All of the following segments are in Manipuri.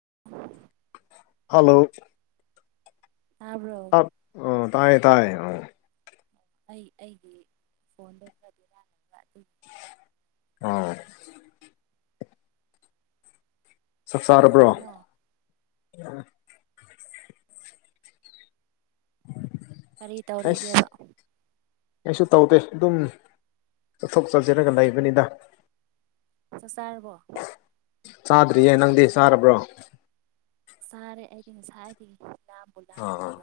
ꯎ ꯍꯜꯂꯣ ꯇꯥꯕ꯭ꯔꯣ ꯑꯣ ꯇꯌꯦ ꯇꯥꯏꯌꯦ ꯑ ꯑꯩ ꯑꯩꯒꯤ ꯐꯣꯟꯗꯣ ꯈꯔꯗꯤꯔꯥꯟꯅꯕ ꯑꯗꯨꯒꯤ ꯑꯣꯣꯏ ꯄꯦꯗꯧꯔꯤꯔꯤꯅꯣ ꯑ ꯀꯔꯤ ꯇꯧꯔꯤꯒꯦꯕ ꯑꯩꯁ ꯀꯩꯁꯨ ꯇꯧꯗꯦ ꯑꯗꯨꯝ ꯆꯠꯊꯣꯛ ꯆꯠꯁꯤꯟꯂꯒ ꯂꯩꯕꯅꯤꯗ ꯆꯥꯛ ꯆꯥꯔꯕꯣ ꯆꯥꯗ꯭ꯔꯤꯌꯦ ꯅꯪꯗꯤ ꯆꯥꯔꯕ꯭ꯔꯣ ꯁꯥꯔꯦ ꯑꯩꯗꯤꯅꯦ ꯁꯥ ꯑꯥ ꯑꯥ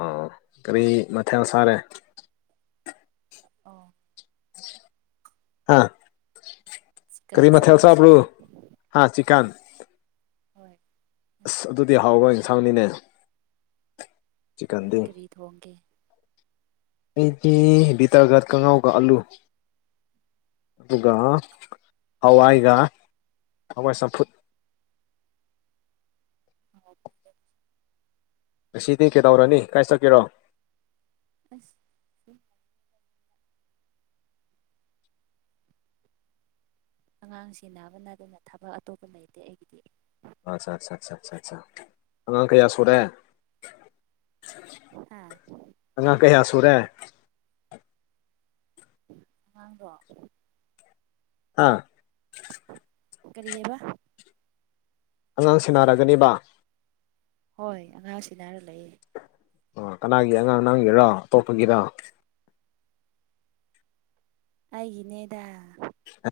ꯑꯥ ꯀꯔꯤ ꯃꯊꯦ ꯁꯥꯔꯦ ꯑꯣ ꯍꯥ ꯆꯤꯀꯟ ꯆꯥꯏ ꯀꯔꯤꯃꯦꯜꯁ ꯍꯥ꯭ꯂ ꯉꯁꯤꯗꯤ ꯍꯥ ꯆꯀꯟ ꯍꯣꯏ ꯑꯁ ꯑꯗꯨꯗꯤ ꯍꯥꯎꯕ ꯑꯦꯟꯁꯥꯡꯅꯤꯅꯦ ꯅꯗꯤ ꯈꯔꯤꯗ ꯍꯣꯡꯒꯦ ꯑꯩꯗꯤ ꯕꯤꯇꯔꯒꯥꯠ ꯀꯉꯥꯎꯒ ꯑꯜꯂꯨ ꯑꯗꯨꯒ ꯍꯋꯥꯏꯒ ꯍꯋꯥꯏ ꯆꯝꯐꯨꯠ ꯑꯣꯝ ꯑꯁꯤꯗꯤ ꯀꯩꯗꯧꯔꯅꯤ ꯀꯥꯏ ꯆꯛꯀꯦꯔꯣ ꯑ ꯑꯉꯥꯡ ꯁꯤꯕ ꯅꯗꯅ ꯊꯕꯛ ꯑꯇꯣꯞꯄ ꯂꯩꯇꯦ ꯑꯩꯒꯤꯗꯤ ꯑꯆꯥ ꯑ ꯑꯉꯥꯡ ꯀꯌꯥ ꯁꯨꯔꯦ ꯑꯥ ꯇꯔꯦ ꯑꯉꯥꯡꯗꯣ ꯑꯥ ꯀꯦꯕ ꯑꯉꯥꯡ ꯁꯦꯟꯅꯔꯒꯅꯤꯕ ꯍꯣꯏ ꯑꯉꯥꯡꯁꯤꯅ ꯍꯥꯏꯔ ꯂꯩꯌꯦ ꯑ ꯀꯅꯥꯒꯤ ꯑꯉꯥꯡ ꯅꯥꯡꯒꯤꯔ ꯑꯇꯣꯞꯄꯒꯤꯔ ꯑꯩ ꯏꯅꯦꯗꯥ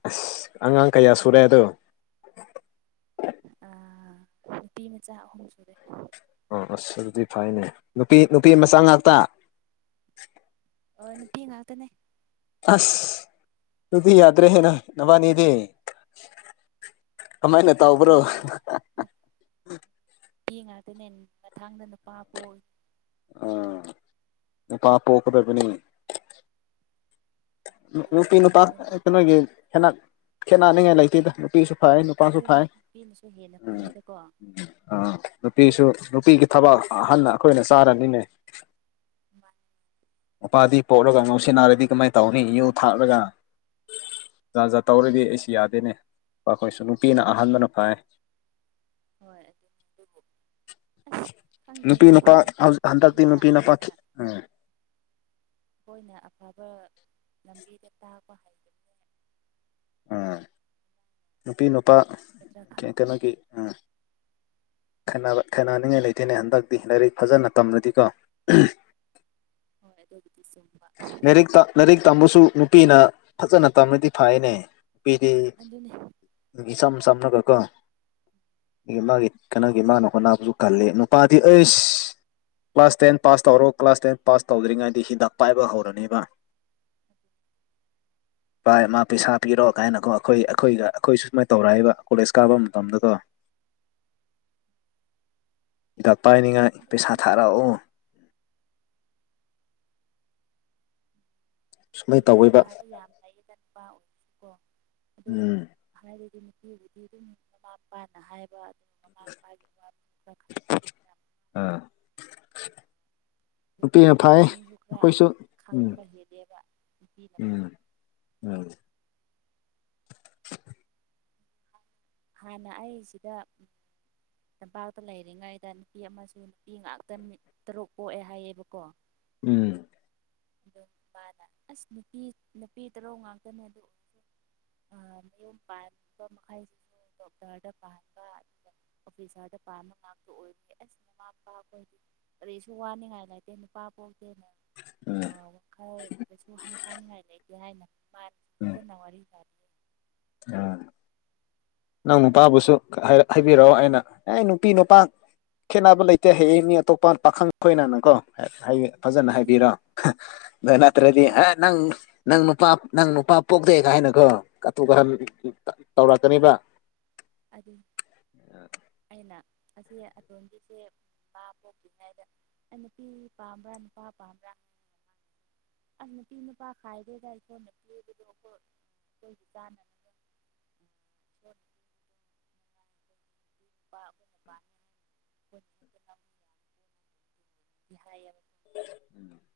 ꯑꯁ ꯑꯉꯥꯡ ꯀꯌꯥ ꯁꯨꯔꯦꯗꯣ ꯑ ꯅꯨꯇꯤ ꯃꯆꯥ ꯑꯍꯨꯝ ꯁꯨꯔꯦ ꯑ ꯑꯁ ꯑꯗꯨꯗꯤ ꯐꯩꯅꯦ ꯅꯨꯄꯤ ꯅꯨꯄꯤ ꯃꯆꯥ ꯉꯥꯛꯇ ꯑꯣ ꯅꯨꯄꯤ ꯉꯥꯛꯇꯅꯦ ꯑꯁ ꯇꯗꯤ ꯑꯒ꯭ꯔꯦꯍꯦ ꯅ ꯅꯚꯅꯤꯗꯤ ꯀꯃꯥꯏ ꯅ ꯇꯥꯎꯕ꯭ꯔꯣ ꯅꯨꯄꯤ ꯉꯥꯛ ꯑꯗꯨꯅꯦ ꯃꯊꯥꯡꯗ ꯅꯨꯄꯥꯕꯨ ꯑꯣꯏ ꯑ ꯄꯥ ꯄꯣꯀꯗꯄꯅꯤ ꯑꯗꯨ ꯅꯨꯄꯤ ꯏꯁꯣꯔꯅ ꯅꯨꯄꯥ ꯀꯩꯅꯣꯒꯤ ꯁꯦꯝꯕꯤꯕꯅꯤꯅ ꯈꯦꯠꯅꯅꯤꯡꯉꯥꯏ ꯂꯩꯇꯦꯗ ꯅꯨꯄꯤꯁꯨ ꯐꯥꯏ ꯅꯨꯄꯥꯁꯨ ꯑꯗꯨꯅꯦ ꯐꯥꯏ ꯅꯨꯄꯤꯅꯁꯨ ꯍꯦꯟꯅ ꯐꯔꯦꯗꯀꯣ ꯅꯨꯄꯤꯁꯨ ꯅꯨꯄꯤꯒꯤ ꯊꯕꯛ ꯑꯍꯟꯅ ꯑꯩꯈꯣꯏꯅ ꯆꯥꯔꯅꯤꯅꯦ [inaudible] [unintelligible] ꯎꯄꯥꯗꯤ ꯄꯣꯛꯂꯒ ꯉꯧꯁꯤ ꯅꯥꯔꯗꯤ ꯀꯃꯥꯏꯅ ꯇꯧꯅꯤ ꯨ ꯊꯥꯛꯂꯒ ꯖꯥꯖꯥꯠ ꯇꯧꯔꯗꯤ ꯑꯩꯁꯨ ꯌꯥꯗꯦꯅꯦ ꯑꯩꯈꯣꯏꯁꯨ ꯅꯨꯄꯤꯅ ꯑꯍꯥꯟꯕꯅ ꯐꯥꯏ ꯍꯣꯏ ꯑꯗꯨꯝ ꯑꯗꯨ ꯅꯨꯄꯤ ꯅꯨꯄꯥ ꯍꯟꯗꯛꯇꯤ ꯏꯃꯥ ꯅꯨꯄꯤ ꯑꯩꯈꯣꯏꯅ ꯅꯨꯄꯥꯈꯤ ꯎ ꯑꯩꯈꯣꯏꯅ ꯑꯐꯕ ꯂꯝꯕꯤꯗ ꯇꯥꯛꯄ ꯍꯩꯕꯁꯦ ꯑ ꯅꯨꯄꯤ ꯅꯨꯄꯥ ꯒꯗ꯭ꯔꯥ ꯈꯪꯗꯦ ꯀꯒꯤ ꯑ ꯈꯦꯅꯅꯤꯡꯉꯥꯏ ꯂꯩꯇꯦꯅꯦ ꯍꯟꯗꯛꯇꯤ ꯂꯥꯏꯔꯤꯛ ꯐꯖꯅ ꯇꯝꯂꯗꯤꯀꯣ ꯍꯣꯏ ꯑꯗꯨ ꯑꯗꯨ ꯂꯥꯏꯔꯤ ꯂꯥꯏꯔꯤꯛ ꯇꯝꯕꯁꯨ ꯅꯨꯄꯤꯅ ꯐꯖꯅ ꯇꯝꯅꯗꯤ ꯐꯩꯅꯦ ꯅꯨꯄꯤꯗꯤ ꯑꯗꯨꯅꯦ ꯏꯁꯆꯝ ꯁꯝꯅꯒꯀꯣ ꯑꯩ ꯃꯥꯒꯤ ꯀꯩꯅꯣꯒꯤ ꯃꯥꯅ ꯍꯣꯅꯥꯕꯨꯁꯨ ꯀꯜꯂꯤ ꯅꯨꯄꯥꯗꯤ ꯑꯩꯁ ꯀ꯭ꯂꯥꯁ ꯇꯦꯟ ꯄꯥꯁ ꯇꯧꯔꯣ ꯀ꯭ꯂꯥꯁ ꯇꯦꯟ ꯄꯥꯁ ꯇꯧꯗ꯭ꯔꯤꯉꯩꯗꯗꯤ ꯍꯤꯗꯥꯛ ꯄꯥꯏꯕ ꯍꯧꯔꯅꯦꯕ ꯚꯥꯏ ꯃꯥ ꯄꯩꯁꯥ ꯄꯤꯔꯣ ꯀꯥꯏꯅꯀꯣ ꯑꯩꯈꯣꯏ ꯑꯩꯈꯣꯏꯒ ꯑꯩꯈꯣꯏꯁꯨ ꯁꯨꯃꯥꯏ ꯇꯧꯔꯛꯏꯕ ꯀꯣꯂꯦꯖ ꯀꯥꯕ ꯃꯇꯝꯗꯀ ꯍꯤꯗꯥꯛ ꯄꯥꯏꯅꯤꯡꯉꯥꯏ ꯑꯗꯨ ꯄꯩꯁꯥ ꯈꯪꯗꯦ ꯊꯥꯔꯛꯑꯣ ꯁꯨꯃꯥꯏꯅ ꯒ꯭ꯌꯥꯟ ꯇꯧꯋꯦꯕ ꯇꯥꯕ ꯌꯥꯝ ꯂꯩꯌꯦ ꯆꯠꯄ ꯑꯣꯏꯔꯁꯨꯀꯣ ꯑꯗꯨꯕꯨ ꯎꯝ ꯍꯥꯏꯕꯗꯤ ꯑꯗꯨꯕꯨꯗꯤ ꯑꯗꯨꯝ ꯃꯃꯥ ꯃꯄꯥꯅ ꯍꯥꯏꯕ ꯥꯏ [unintelligible] [inaudible] ꯑ [unintelligible] [inaudible] ꯄꯨꯛꯅꯤꯡꯁꯨ ꯈꯔ ꯎꯝ ꯈꯪꯕ ꯍꯦꯂꯦꯕ ꯎꯝ ꯑ ꯍꯥꯟꯅ ꯑꯩꯁꯤꯗ ꯇꯝꯄꯥꯛꯇ ꯂꯩꯔꯤꯉꯩꯗ ꯅꯨꯄꯤ ꯑꯃꯁꯨ ꯅꯨꯄꯤ ꯉꯥꯛꯇ ꯇꯔꯨꯛ ꯄꯣꯛꯑꯦ ꯍꯥꯏꯌꯦꯕꯀꯣ ꯎꯝ ꯑꯗꯨꯝ ꯅꯨꯄꯥꯗ ꯑꯁ ꯅꯨꯄꯤ ꯅꯨꯄꯤ ꯇꯔꯨꯛ ꯉꯥꯛꯇꯅꯦ ꯑꯗꯨ ꯎ ꯃꯅꯤꯌꯨꯝ ꯄꯥꯟꯕꯥꯟ ꯃꯈꯩꯁꯤꯁꯨ ꯗꯣꯛꯞꯇꯔꯗ ꯄꯥꯟꯕ ꯑꯣꯐꯤꯁꯥꯔꯗ ꯄꯥꯟꯕ ꯉꯥꯛꯇ ꯑꯣꯏꯅꯤꯁ ꯑꯩꯈꯣꯏ ꯀꯔꯤꯁꯨ ꯋꯥꯅꯤꯡꯉꯥꯏ ꯂꯩꯇꯦ ꯅꯨꯄꯥ ꯄꯣꯛꯦ ꯎꯝ ꯋꯥꯈꯜꯗꯁꯨ ꯍꯟꯊꯥꯅꯤꯡꯉꯥꯏ ꯂꯩꯇꯦ ꯍꯥꯏꯅ ꯃꯥ ꯐꯖꯅ ꯋꯥꯔꯤ ꯁꯥꯔ ꯑꯥ [unintelligible] [inaudible] ꯅꯪ ꯅꯨꯄꯥꯕꯨꯁꯨ ꯍꯥꯏꯕꯤꯔꯛꯑꯣ ꯑꯩꯅ ꯑꯦ ꯅꯨꯄꯤ ꯅꯨꯄꯥ ꯈꯦꯠꯅꯕ ꯂꯩꯇꯦ ꯍꯌꯦ ꯃꯤ ꯑꯇꯣꯞꯄ ꯄꯥꯈꯪ ꯈꯣꯏꯅꯅꯀꯣ ꯐꯖꯅ ꯍꯥꯏꯕꯤꯔꯣ ꯑꯗꯨꯗ ꯅꯠꯇ꯭ꯔꯗꯤ ꯍꯣꯏ ꯑꯦ ꯅꯪ ꯅꯪ ꯅꯨꯄꯥ ꯅꯪ ꯅꯨꯄꯥ ꯄꯣꯛꯇꯦ ꯀꯥꯏꯅꯈꯣꯨ ꯀꯍ ꯇꯧꯔꯛꯀꯅꯦꯕ ꯑꯗꯤ ꯑꯏꯩꯅ ꯑꯁꯤ ꯑꯗꯣꯟꯝꯒꯤꯁꯦ ꯄ ꯄꯣꯛꯇ ꯍꯥꯏꯗ ꯑ ꯅꯨꯄꯤ ꯄꯥꯝꯕ꯭ꯔꯥ ꯅꯨꯄꯥ ꯄꯥꯝꯕ꯭ꯔꯥ ꯑꯁ ꯅꯨꯄꯤꯤꯅ ꯄꯥ ꯈꯥꯏꯗꯗ ꯏꯁꯨꯅꯠꯇꯗ ꯂ ꯣꯏ ꯇꯅ [unintelligible] [inaudible] ꯌꯦ [unintelligible] [inaudible] ꯎꯝ [unintelligible] [inaudible]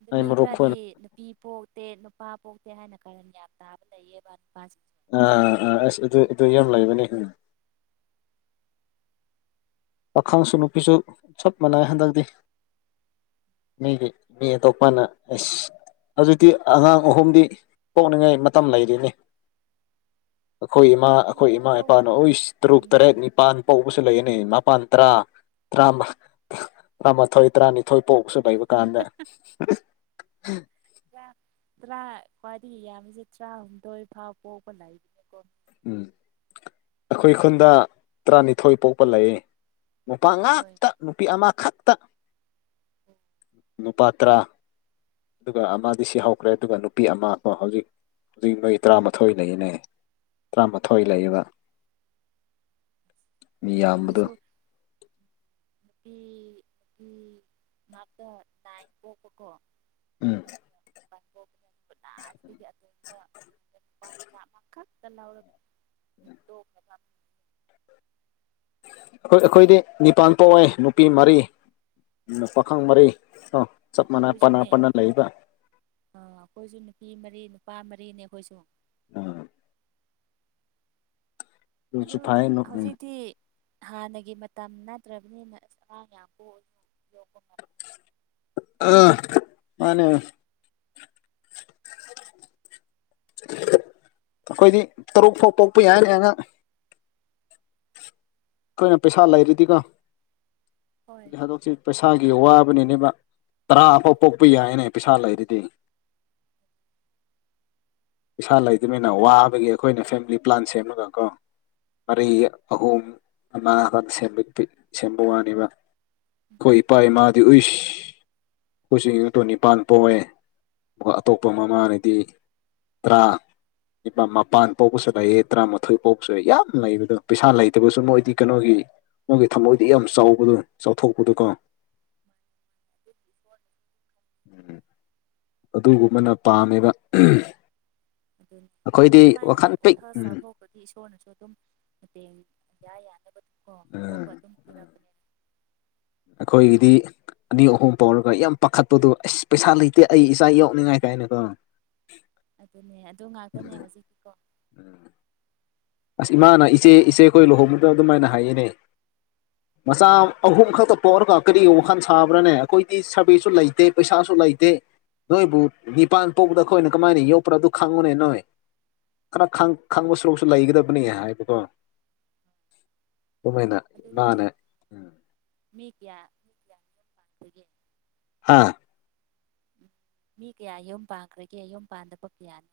ꯑꯗꯨ ꯃꯤ ꯈꯔꯗꯤ ꯅꯨꯄꯤ ꯄꯣꯛ ꯄꯇꯦ ꯅꯨꯄꯥ ꯄꯣꯛꯇꯦ ꯍꯥꯏꯅ ꯀꯟ ꯌꯥꯝ ꯇꯥꯕ ꯂꯩꯌꯦꯕ ꯅꯨꯄꯥꯁꯤ ꯑꯥ ꯑꯥ ꯑꯁ ꯑꯗꯨ ꯑꯗꯨ ꯌꯥꯝ ꯂꯩꯕꯅꯤ ꯄꯥꯈꯥꯡꯁꯨ ꯅꯨꯄꯤꯁꯨ ꯆꯞ ꯃꯥꯟꯅꯩ ꯍꯟꯗꯛꯇꯤ ꯃꯤꯒꯤ ꯃꯤ ꯇꯣꯞꯄꯅ ꯑꯦꯁ ꯍꯧꯖꯤꯛꯇꯤ ꯑꯉꯥꯡ ꯑꯍꯨꯝꯗꯤ ꯄꯣꯛꯅꯤꯡꯉꯥꯏ ꯃꯇꯝ ꯂꯩꯔꯤꯅꯤ [unintelligible] [inaudible] ꯑꯩꯈꯣꯏ ꯏꯃꯥ ꯑꯩꯈꯣꯏ ꯅꯪꯗꯤ ꯏꯃꯥ ꯄꯣꯛ ꯏꯄꯥꯅ ꯑꯣꯏ ꯇꯔꯨꯛ ꯇꯔꯦꯠ ꯎꯝ ꯅꯤꯄꯥꯟ ꯀꯧꯕꯧꯕꯁꯨ ꯂꯩꯒꯅꯤ ꯏ ꯄꯟ ꯇ꯭ꯔꯥ ꯇꯥ ꯇꯔꯥꯃꯊꯣꯏ ꯇꯔꯥꯅꯤ ꯊꯣꯏ ꯄꯣꯛꯕꯁꯨ ꯂꯩꯩꯕ ꯀꯥꯟꯗ ꯇꯔꯥ ꯈ꯭ꯋꯥꯏꯗꯒꯤ ꯌꯥꯝꯃꯤꯁꯦ ꯇꯔꯥꯍꯨꯝꯗꯣꯏ ꯐꯥꯎ ꯄꯣꯛꯄ ꯂꯩꯔꯤꯅꯦꯀꯣ ꯎꯝ ꯑꯩꯈꯣꯏ ꯈꯨꯟꯗ ꯇꯔꯥꯅꯤꯊꯣꯏ ꯄꯣꯛꯄ ꯂꯩ ꯅꯨꯄꯥ ꯍꯣꯏ ꯉꯥꯛꯇ ꯅꯨꯄꯤ ꯑꯃꯈꯛꯇ ꯅꯨꯄꯥ ꯇꯔꯥ ꯑꯗꯨꯒ ꯑꯃꯗꯤ ꯁꯤ ꯍꯧꯈ꯭ꯔꯦ ꯑꯗꯨꯒ ꯅꯨꯄꯤ ꯑꯃꯗꯣ ꯍꯧꯖꯤꯛ ꯍꯧꯖꯤꯛ ꯅꯣꯏ ꯇꯔꯥꯃꯥꯊꯣꯏ ꯂꯩꯅꯦ ꯇꯔꯥꯃꯥꯊꯣꯏ ꯂꯩꯕ ꯍꯣ ꯌꯥꯝꯕꯗꯣ ꯗꯨꯁꯨꯣ ꯅꯨꯄꯤ ꯅꯨꯄꯤ ꯉꯇ ꯇꯥꯏ ꯄꯣꯛꯄꯀꯣ ꯎꯝ ꯎ [unintelligible] [inaudible] ꯅꯥ ꯑꯁꯤ ꯅꯨꯄꯥ ꯃꯆꯥ ꯑꯃꯈꯛꯇ ꯂꯧꯒꯅꯤ [unintelligible] [inaudible] ꯑꯩꯈꯣꯏ ꯑꯩꯈꯣꯏꯗꯤ ꯅꯤꯄꯥꯟ ꯄꯥꯎꯦ ꯅꯨꯄꯤ ꯃꯔꯤ ꯄꯥꯈꯪ ꯃꯔꯤ ꯑꯣ ꯆꯞ ꯃꯥꯟꯅ ꯄꯅꯥ ꯑꯩꯈꯣꯏꯁꯨꯅꯦ ꯄꯅ ꯂꯩꯕ ꯑ ꯑꯩꯈꯣꯏꯁꯨ ꯅꯨꯄꯤ ꯃꯔꯤ ꯄꯥ ꯃꯔꯤꯅꯦ ꯑꯩꯈꯣꯏꯁꯨ ꯎꯝ ꯑꯗꯨꯁꯨ ꯑꯗꯨ ꯐꯩ ꯍꯧꯖꯤꯛꯇꯤ ꯍꯥꯟꯅꯒꯤ ꯃꯇꯝ ꯅꯠꯇ꯭ꯔꯕꯅꯤꯅ ꯁꯥꯔ ꯌꯥꯝꯌ ꯌꯣꯛꯄ ꯑ ꯃꯥꯅꯦ ꯑꯩꯈꯣꯏꯗꯤ ꯇꯔꯨꯛ ꯐꯥꯎ ꯄꯣꯛꯄ ꯌꯥꯏꯅꯤ ꯑꯉꯥꯡ ꯑꯩꯈꯣꯏꯅ ꯄꯩꯁꯥ ꯂꯩꯔꯤꯗꯤꯀꯣ ꯍꯣꯏ ꯑꯗꯨ ꯍꯥꯏꯗꯣꯛꯁꯤꯩꯁ ꯊꯥꯒꯤ ꯋꯥꯕꯅꯤꯅꯦꯕ ꯇꯔꯥ ꯑꯗꯨ ꯑꯐꯥꯎ ꯄꯣꯛꯄ ꯌꯥꯏꯅꯦꯕ ꯄꯩꯁꯥ ꯂꯩꯔꯤꯗꯤ [unintelligible] ꯄꯩꯥ ꯂꯩꯗꯃꯤꯅ ꯋꯥꯕꯒꯤ ꯑꯩꯈꯣꯏꯅ ꯐꯦꯃꯤꯂꯤ ꯄ꯭ꯂꯥꯟ ꯁꯦꯝꯃꯒ ꯀꯣ ꯑꯔꯤ ꯑꯍꯣꯝꯅꯥꯥꯟꯄꯤ ꯆꯄ ꯋꯥꯅꯤꯕ ꯑꯩꯈꯣꯏ ꯏꯄꯥ ꯏꯃꯥꯗꯤ ꯎꯏꯁ ꯀꯈꯣꯏꯁꯤꯡ ꯇꯨꯟ ꯅꯤꯄꯥꯥꯟ ꯄꯣꯛꯑꯦ ꯑꯗꯨꯒ ꯑꯇꯣꯞꯄ ꯃꯃꯥꯅꯗꯤ ꯇꯔꯥ ꯄꯥ ꯃꯄꯥꯟ ꯄꯣꯛꯄꯁꯨ ꯂꯩꯑ ꯇꯔꯥꯃꯥꯊꯣꯏ ꯄꯣꯛꯄꯁꯨ ꯌꯥ ꯌꯥꯝ ꯂꯩꯕꯗꯣ ꯄꯩꯁꯥ ꯂꯩꯇꯕꯁꯨ ꯃꯣꯏꯗꯤ ꯀꯩꯅꯣꯒꯤ ꯃꯣꯏꯒꯤ ꯊꯃꯣꯏꯗꯤ ꯌꯥꯝ ꯆꯥꯎꯕꯗꯣ ꯆꯥꯎꯊꯣꯛꯄꯗꯨꯣꯀꯣ ꯑꯗꯨ ꯎꯝ ꯑꯗꯨꯒꯨꯝꯕꯅ ꯄꯥꯝꯃꯤꯕ ꯑꯗꯨꯅꯤ ꯑꯗꯨꯃꯥꯏꯅ ꯍꯁ ꯎꯝ ꯆꯥꯎꯊꯣꯛꯄ꯭ꯔꯗꯤ ꯏꯁꯣꯔꯅꯁꯨ ꯑꯗꯨꯝ ꯃꯇꯦꯡ ꯌꯥꯏ ꯌꯥꯅꯕꯣꯄ ꯎꯝ ꯑꯗꯨꯝ ꯄꯤꯔꯛꯄꯅꯤꯅ ꯑꯩꯈꯣꯏꯒꯤꯗꯤ ꯑꯅꯤ ꯑꯍꯨꯝ ꯐꯥꯎꯔꯒ ꯌꯥꯝ ꯄꯥꯈꯠꯄꯗꯣ ꯑꯁ ꯄꯩꯁꯥ ꯂꯩꯇꯦ ꯑꯩ ꯏꯆꯥ ꯌꯥꯎꯅꯤꯡꯉꯥꯏ ꯀꯥꯏꯅꯀꯣ ꯑꯗꯨꯅꯦ ꯑꯗꯨ ꯉꯥꯛꯇꯅꯦ ꯍꯧꯖꯤꯛꯀꯤꯀꯣ ꯑꯁ ꯏꯃꯥꯅ ꯏꯆꯦ ꯏꯆꯦ ꯑꯩꯈꯣꯏ ꯂꯨꯍꯣꯡꯕꯗ ꯑꯗꯨꯃꯥꯏꯅ ꯍꯥꯏꯌꯦꯅꯦ ꯃꯆꯥ ꯑꯍꯨꯝ ꯈꯛꯇ ꯄꯣꯛꯔꯒ ꯀꯔꯤꯒ ꯋꯥꯈꯜ ꯁꯥꯕ꯭ꯔꯥꯅꯦ ꯑꯩꯈꯣꯏꯗꯤ ꯁꯥꯔꯚꯤꯁꯁꯨ ꯂꯩꯇꯦ ꯄꯩꯁꯥꯁꯨ ꯂꯩꯇꯦ ꯅꯣꯏꯕꯨ ꯅꯤꯄꯥꯟ ꯄꯣꯛꯕꯗ ꯑꯩꯈꯣꯏꯅ ꯀꯃꯥꯏꯅ ꯌꯣꯛꯄ꯭ꯔꯥ ꯑꯗꯨ ꯈꯪꯉꯨꯅꯦ ꯅꯣꯏ ꯈꯔ ꯈꯪꯕ ꯁꯔꯨꯁꯨ ꯂꯩꯒꯗꯕꯅꯤ ꯍꯥꯏꯕꯗꯣ ꯎꯃꯦꯅ ꯑꯗꯨ ꯅꯣꯏ ꯅꯅꯦꯦ ꯎꯝ ꯌꯥꯦ ꯄꯠꯇꯒꯦ ꯍꯥꯥ ꯎꯝ ꯃꯤ ꯀꯌꯥ ꯌꯨꯝ ꯄꯥꯟꯈ꯭ꯔꯒꯦ ꯌꯨꯝꯝ ꯄꯥꯟꯗꯕ ꯀꯌꯥꯅꯤ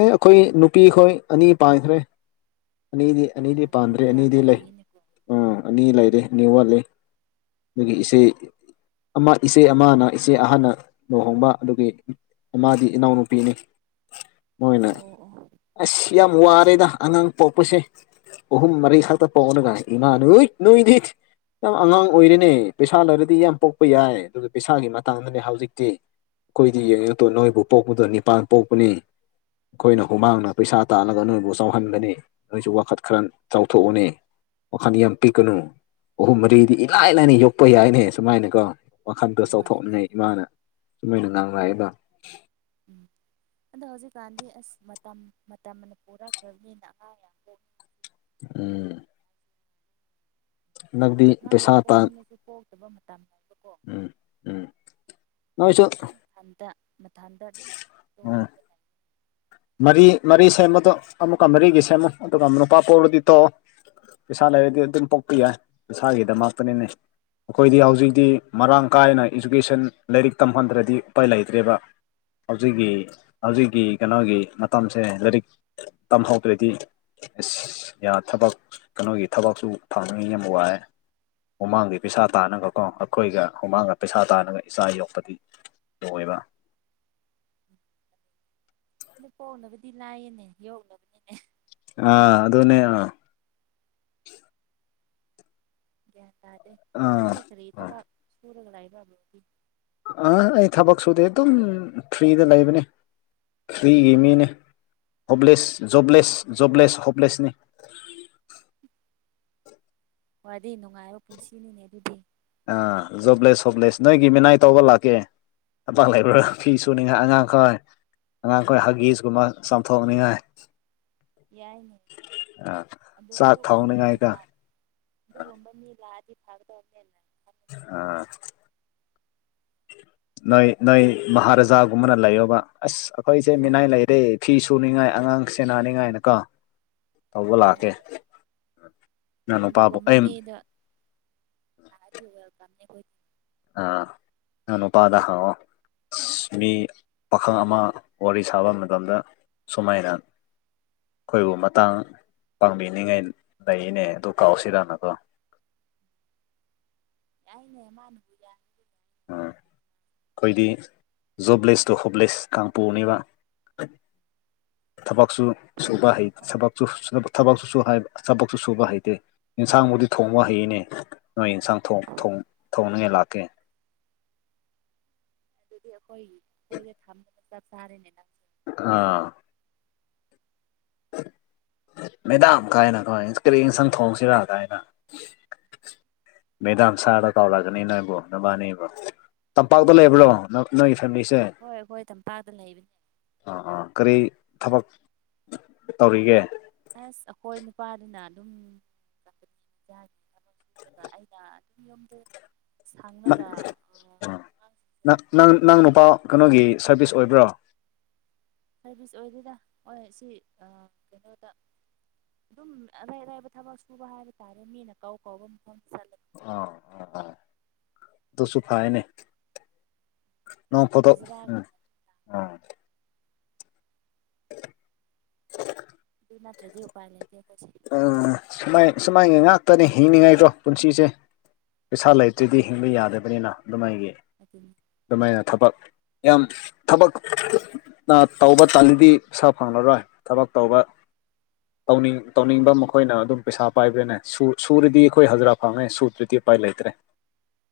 ꯑꯦ ꯑꯩꯈꯣꯏ ꯅꯨꯄꯤꯈꯣꯏ ꯑꯅꯤ ꯄꯥꯟꯈ꯭ꯔꯦ ꯑꯅꯤꯗꯤ ꯑꯅꯤꯗꯤ ꯑꯣ ꯄꯥꯟꯗ꯭ꯔꯦ ꯑꯗꯨꯗꯤ ꯌꯥꯝ ꯑꯅꯤꯗꯤ ꯂꯩ ꯂꯩꯔꯤꯅꯦꯀꯣ ꯑ ꯑꯅꯤ ꯂꯩꯔꯦ ꯅꯤ ꯋꯥꯠꯂꯤ ꯏꯁꯩꯦ ꯑꯃ ꯏꯆꯦ ꯑꯃꯅ ꯏꯆꯦ ꯑꯍꯅ ꯂꯨꯍꯣꯡꯕ ꯑꯗꯨꯒꯤ ꯃꯥꯗꯤ ꯏꯅꯥꯎꯅꯨꯄꯤꯅꯤ [unintelligible] ꯃꯣꯏꯅ ꯑꯣ ꯑꯣ ꯑꯁ ꯌꯥꯝ ꯋꯥꯔꯦꯗ ꯑꯉꯥꯡ ꯄꯣꯛꯄꯁꯦ ꯑꯣꯍꯨꯝ ꯃꯔꯤ ꯈꯇ ꯄꯉꯅ ꯀꯥꯏ ꯏ ꯅꯨꯣꯏ ꯅꯨꯣꯏ ꯌꯥꯝ ꯑꯉꯥꯡ ꯑꯣꯏꯔꯤꯅꯦ ꯄꯩꯁꯥ ꯂꯩꯔꯗꯤ ꯌꯥꯝ ꯄꯣꯛꯄ ꯌꯥꯏ ꯑꯗꯨꯒ ꯄꯩꯁꯥꯒꯤ ꯃꯇꯥꯡꯗꯅꯦ ꯍꯧꯖꯤꯛꯇꯤ ꯑꯩꯈꯣꯏꯗꯤ ꯌꯦꯡꯉꯛꯇꯣ ꯅꯣꯏꯕꯨ ꯄꯣꯛꯄꯗ ꯅꯤꯄꯥꯟ ꯄꯣꯛꯄꯅꯤ ꯑꯩꯈꯣꯏꯅ ꯍꯨꯃꯥꯡꯅ ꯄꯩꯁꯥ ꯇꯥꯜꯂꯒ ꯅꯣꯏꯕꯨ ꯆꯥꯎꯍꯟꯒꯅꯤ ꯑꯩꯁꯨ ꯋꯥꯈꯠ ꯈꯔ ꯆꯥꯎꯊꯣꯛꯑꯣꯅꯦ ꯋꯥꯈꯜꯗꯤ ꯌꯥꯝ ꯄꯤꯛꯀꯅꯨ ꯑꯍꯨꯝ ꯃꯔꯤꯗꯤ ꯏꯂꯥꯏ ꯂꯥꯏꯅ ꯌꯣꯛꯄ ꯌꯥꯏꯅꯦ ꯁꯨꯃꯥꯏꯅꯀꯣ ꯋꯥꯈꯟꯗꯣ ꯍꯣꯏ ꯑꯗꯨ ꯆꯥꯎꯊꯣꯛꯑꯅꯦꯩ ꯏꯃꯥꯅ ꯁꯨꯃꯥꯏꯅ ꯉꯥꯡꯉꯑꯗꯣ ꯎꯝ [unintelligible] ꯑꯗꯣ ꯍꯧꯖꯤꯛꯀꯥꯟꯗꯤ ꯑꯁ ꯃꯇꯝ ꯃꯇꯝꯅ ꯄꯨꯔꯛꯈ꯭ꯔꯅꯤꯅ ꯑꯍꯥ ꯎꯝ ꯍꯟꯗꯛꯇꯤ ꯑꯉꯥꯡ ꯄꯩꯁꯥ ꯌꯥꯝ ꯇꯥꯟ ꯄꯣꯛꯅꯤꯡꯉꯁꯨ ꯄꯣꯛꯇꯕ ꯃꯇꯝꯅꯦꯕꯀꯣ ꯎꯝ ꯎꯝ ꯅꯣꯏꯁꯨ ꯊꯟꯇꯥ ꯃꯊꯟꯗ ꯑꯗꯨꯝ ꯎꯝ ꯇꯣꯛꯈꯤꯕꯅꯦ ꯃꯔꯤ ꯃꯔꯤ ꯁꯦꯝꯕꯗꯣ ꯑꯃꯨꯛꯀ ꯃꯔꯤꯒꯤ ꯁꯦꯝꯃꯨ ꯑꯗꯨꯒ ꯑꯃꯨꯛ ꯅꯨꯨꯄꯥ ꯄꯣꯛꯂꯗꯤ ꯇꯣꯛꯑꯣ ꯄꯩꯁꯥ ꯂꯩꯔꯗꯤ ꯑꯗꯨꯝ ꯄꯣꯛꯄ ꯌꯥꯏ ꯄꯩꯁꯥꯒꯤꯗꯃꯛꯇꯅꯤꯅꯦ ꯑꯩꯈꯣꯏꯗꯤ ꯍꯧꯖꯤꯛꯇꯤ ꯃꯔꯥꯡ ꯀꯥꯏꯅ ꯏꯖꯨꯀꯦꯁꯟ ꯂꯥꯏꯔꯤꯛ ꯇꯝꯍꯟꯗ꯭ꯔꯗꯤ ꯎꯄꯥꯏ ꯂꯩꯇ꯭ꯔꯦꯕ ꯍꯥꯏꯗꯤ ꯍꯧꯖꯤꯛꯀꯤ ꯍꯧꯖꯤꯛꯀꯤ ꯀꯩꯅꯣꯒꯤ ꯃꯇꯝꯁꯦ ꯂꯥꯏꯔꯤꯛ ꯇꯝꯍꯧꯗ꯭ꯔꯗꯤ ꯑꯁ ꯌꯥ ꯊꯕꯛ ꯀꯩꯅꯣꯒꯤ ꯊꯕꯛꯁꯨ ꯐꯪꯉꯤ ꯌꯥꯝ ꯋꯥꯏꯑꯦ ꯃꯃꯥꯡꯒꯤ ꯄꯩꯁꯥ ꯇꯥꯅꯒꯀꯣ ꯑꯩꯈꯣꯏꯒ ꯍꯨꯃꯥꯡꯒ ꯄꯩꯁꯥ ꯇꯥꯅꯒ ꯏꯆꯥ ꯌꯣꯛꯄꯗꯤ ꯂꯣꯏꯕ [inaudible] ꯄꯣꯛꯅꯕꯗꯤ ꯂꯥꯛꯏꯌꯦꯅꯦ ꯌꯣꯛꯅꯕꯅꯤꯅꯦ ꯑꯥ ꯑꯗꯨꯅꯦ ꯑꯥ ꯒ꯭ꯌꯥꯟ ꯇꯥꯗꯦ ꯑꯥ ꯅꯪꯒꯤ ꯀꯔꯤ ꯊꯕꯛ ꯁꯨꯔꯒ ꯂꯩꯕꯔꯣ ꯑ ꯑꯩ ꯊꯕꯛ ꯁꯨꯗꯦ ꯑꯗꯨꯝ ꯐ꯭ꯔꯤꯗ ꯂꯩꯕꯅꯦ ꯐꯔꯤꯒꯤ ꯃꯤꯅꯦ ꯍꯣꯞꯂꯦꯁ ꯖꯣꯕꯂꯦꯁ ꯖꯣꯕꯂꯦꯁ ꯍꯣꯞꯂꯦꯁꯅꯤ [inaudible] ꯈꯋ꯭ꯥꯏꯗꯒꯤ ꯅꯨꯡꯉꯥꯏꯕ ꯄꯨꯟꯁꯤꯅꯤꯅꯦ ꯑꯗꯨꯗꯤ ꯍꯤꯞꯂꯦꯁ ꯅꯣꯏꯒꯤ ꯃꯤꯅꯥꯏ ꯇꯧꯕ ꯂꯥꯛꯀꯦ ꯊꯕꯛ ꯂꯩꯕ꯭ꯔꯥ ꯑꯁ ꯐꯤ ꯁꯨꯅꯤꯉꯥꯏ ꯑꯉꯥꯡ ꯑꯩꯈꯣꯏ ꯑꯉꯥꯡꯈꯣꯏ ꯍꯒꯤꯁ ꯀꯨꯝꯕ ꯆꯥꯝꯊꯣꯛꯅꯤꯡꯉꯥꯏ ꯌꯥꯏꯅꯦ ꯑꯥ ꯑꯗꯨ ꯆꯥꯛ ꯑꯗꯨꯒꯨꯝꯕ ꯃꯤ ꯊꯣꯡꯅꯤꯡꯉꯥꯏꯒ ꯂ ꯑꯗꯨꯒꯨꯝꯕ ꯃꯤ ꯂꯥꯛꯑꯗꯤ ꯐꯒꯗꯧꯅꯦꯅ ꯑꯥ ꯅꯣꯏ ꯅꯣꯏ ꯃꯍꯥꯔꯥꯖꯥꯒꯨꯝꯕꯅ ꯂꯩꯌꯣꯕ ꯑꯁ ꯑꯩꯈꯣꯏꯁꯦ ꯃꯤꯅꯥꯏ ꯂꯩꯔꯦ ꯐꯤ ꯁꯨꯅꯤꯡꯉꯥꯏ ꯑꯉꯥꯡ ꯁꯦꯟꯅꯅꯤꯡꯉꯥꯏꯅꯀꯣ ꯇꯧꯕ ꯍꯣꯏ ꯂꯥꯛꯀꯦ ꯌꯥꯏ ꯌꯥꯏ ꯅꯪ ꯅꯨꯄꯥꯕꯨ ꯑꯗꯨꯒꯨꯝꯕ ꯑꯩ ꯃꯤꯗꯣ [unintelligible] ꯑ ꯅꯪ ꯅꯨꯄꯥꯗ ꯍꯪꯉꯣ ꯑꯁ ꯃꯤ ꯄꯥꯈꯪ ꯑꯃ ꯋꯥꯔꯤ ꯁꯥꯕ ꯃꯇꯝꯗ ꯁꯨꯃꯥꯏꯅ ꯑꯩꯈꯣꯏꯕꯨ ꯃꯇꯥꯡ ꯄꯥꯡꯕꯤꯅꯤꯡꯉꯥꯏ ꯂꯩꯔꯤꯅꯦ ꯑꯗꯨ ꯀꯥꯎꯁꯤꯔꯅꯀꯣ ꯌꯥꯏꯅꯦ ꯃꯥꯅꯥꯕꯨ ꯌꯥꯔꯗ ꯎꯝ [unintelligible] ꯑꯩꯈꯣꯏꯗꯤ ꯖꯣꯕꯂꯦꯁꯇꯣ ꯍꯣꯞꯂꯦꯁ ꯀꯥꯡꯄꯨꯅꯦꯕ [inaudible] ꯊꯕꯛꯁꯨ ꯈꯨꯟ ꯁꯨꯕ ꯍꯩ ꯑꯣ ꯊꯕꯛꯁꯨ ꯊꯕꯛꯁꯨ ꯊꯕꯛꯁꯨ ꯁꯨꯕ ꯍꯩꯇꯦ ꯌꯦꯟꯁꯥꯡꯕꯨꯗꯤ ꯊꯣꯡꯕ ꯍꯩꯅꯦ ꯅꯣꯏ ꯌꯦꯟꯁꯥꯡ ꯊꯣꯡ ꯊꯣꯡꯅꯤꯉꯥꯏ ꯂꯥꯛꯀꯦ ꯑꯗꯨꯗꯤ ꯑꯩꯈꯣꯏꯒꯤ ꯑꯩꯈꯣꯏꯗ ꯊꯝꯃꯒ ꯆꯥꯛ ꯆꯥꯔꯦꯅꯦ ꯉꯪꯁꯨ ꯑꯥ [unintelligible] ꯃꯦꯗꯥꯝ ꯀꯥꯏꯅ ꯀꯃꯥꯏ ꯀꯔꯤ ꯌꯦꯟꯁꯥꯡ ꯊꯣꯡꯁꯤꯔꯥ ꯀꯥꯏꯅ ꯃꯦꯗꯥꯝ ꯁꯥꯔꯗ ꯀꯧꯔꯛꯒꯅꯤ ꯅꯣꯏꯕꯨꯣ ꯅꯕꯥꯅꯤꯕꯨꯣ ꯇꯝꯄꯥꯛꯇ ꯂꯩꯕ꯭ꯔꯣ ꯅꯣꯏ ꯅꯣꯏꯁꯦ ꯍꯣꯏ ꯑꯩꯈꯣꯏ ꯇꯝꯄꯥꯛꯇ ꯂꯩꯕꯅꯦ ꯑꯥ ꯑꯥ ꯀꯔꯤ ꯊꯕꯛ ꯇꯧꯔꯤꯒꯦ ꯑꯁ ꯑꯩꯈꯣꯏ ꯅꯨꯄꯥꯗꯨꯅ ꯑꯗꯨꯝ ꯕꯗ ꯑꯩꯅ ꯑꯗꯨꯝ ꯌꯨꯝꯗ ꯁꯪꯂꯒ ꯑꯉꯥꯡꯁꯤꯡꯁꯦ ꯅꯪ ꯂꯥꯡꯂꯒ ꯅꯪ ꯅꯨꯄꯥ ꯀꯩꯅꯣꯒꯤ ꯁꯔꯕꯤꯁ ꯑꯣꯏꯕ꯭ꯔꯣ ꯁꯥꯔꯚꯤꯁ ꯑꯣꯏꯗꯦꯗ ꯍꯣꯏ ꯁꯤ ꯑ ꯀꯩꯅꯣꯗ ꯑꯗꯨꯝ ꯑꯔꯩ ꯑꯔꯩꯕ ꯊꯕꯛ ꯁꯨꯕ ꯍꯥꯏꯕ ꯇꯥꯔꯦ ꯃꯤꯅ ꯀꯧ ꯀꯧꯕ ꯃꯐꯝ ꯆꯠꯂꯒꯀꯣ ꯑ ꯑ ꯑꯗꯨꯁꯨ ꯐꯥꯏꯅꯦ ꯅꯣꯡ ꯐꯣꯇꯣꯛ ꯎꯝ ꯍꯖꯤꯔꯥꯒꯨꯝꯕ ꯎ ꯑꯗꯨ ꯃꯥ꯭ꯔꯗꯤ ꯎꯄꯥꯏ ꯂꯩ ꯎ ꯁꯨꯃꯥꯏ ꯑꯁꯨꯃꯥꯏ ꯉꯥꯛꯇꯅꯤ ꯍꯤꯡꯂꯤꯉꯥꯏꯗꯣ ꯄꯨꯟꯁꯤꯁꯦ ꯄꯩꯁꯥ ꯂꯩꯇ꯭ꯔꯤꯗꯤ ꯍꯤꯡꯕ ꯌꯥꯗꯕꯅꯤꯅ ꯑꯗꯨꯃꯥꯏꯒꯤ ꯑꯗꯨꯅꯤ ꯑꯗꯨꯃꯥꯏꯅ ꯊꯕꯛ ꯌꯥꯝ ꯊꯕꯛ ꯇꯧꯕ ꯇꯥꯜꯂꯤꯗꯤ ꯄꯩꯁꯥ ꯐꯪꯂꯪꯂꯔꯣꯏ ꯍꯣꯏ ꯊꯕꯛ ꯇꯧꯕ ꯇꯧꯅꯤꯡ ꯇꯧꯅꯤꯡꯕ ꯃꯈꯣꯏꯅ ꯑꯗꯨꯝ ꯄꯩꯁꯥ ꯄꯥꯏꯕꯗꯨꯅꯦ ꯁꯨꯔꯗꯤ ꯑꯩꯈꯣꯏ ꯍꯖꯤꯔꯥ ꯐꯪꯉꯦ ꯁꯨꯗ꯭ꯔꯗꯤ ꯎꯄꯥꯏ ꯂꯩꯇ꯭ꯔꯦ [inaudible]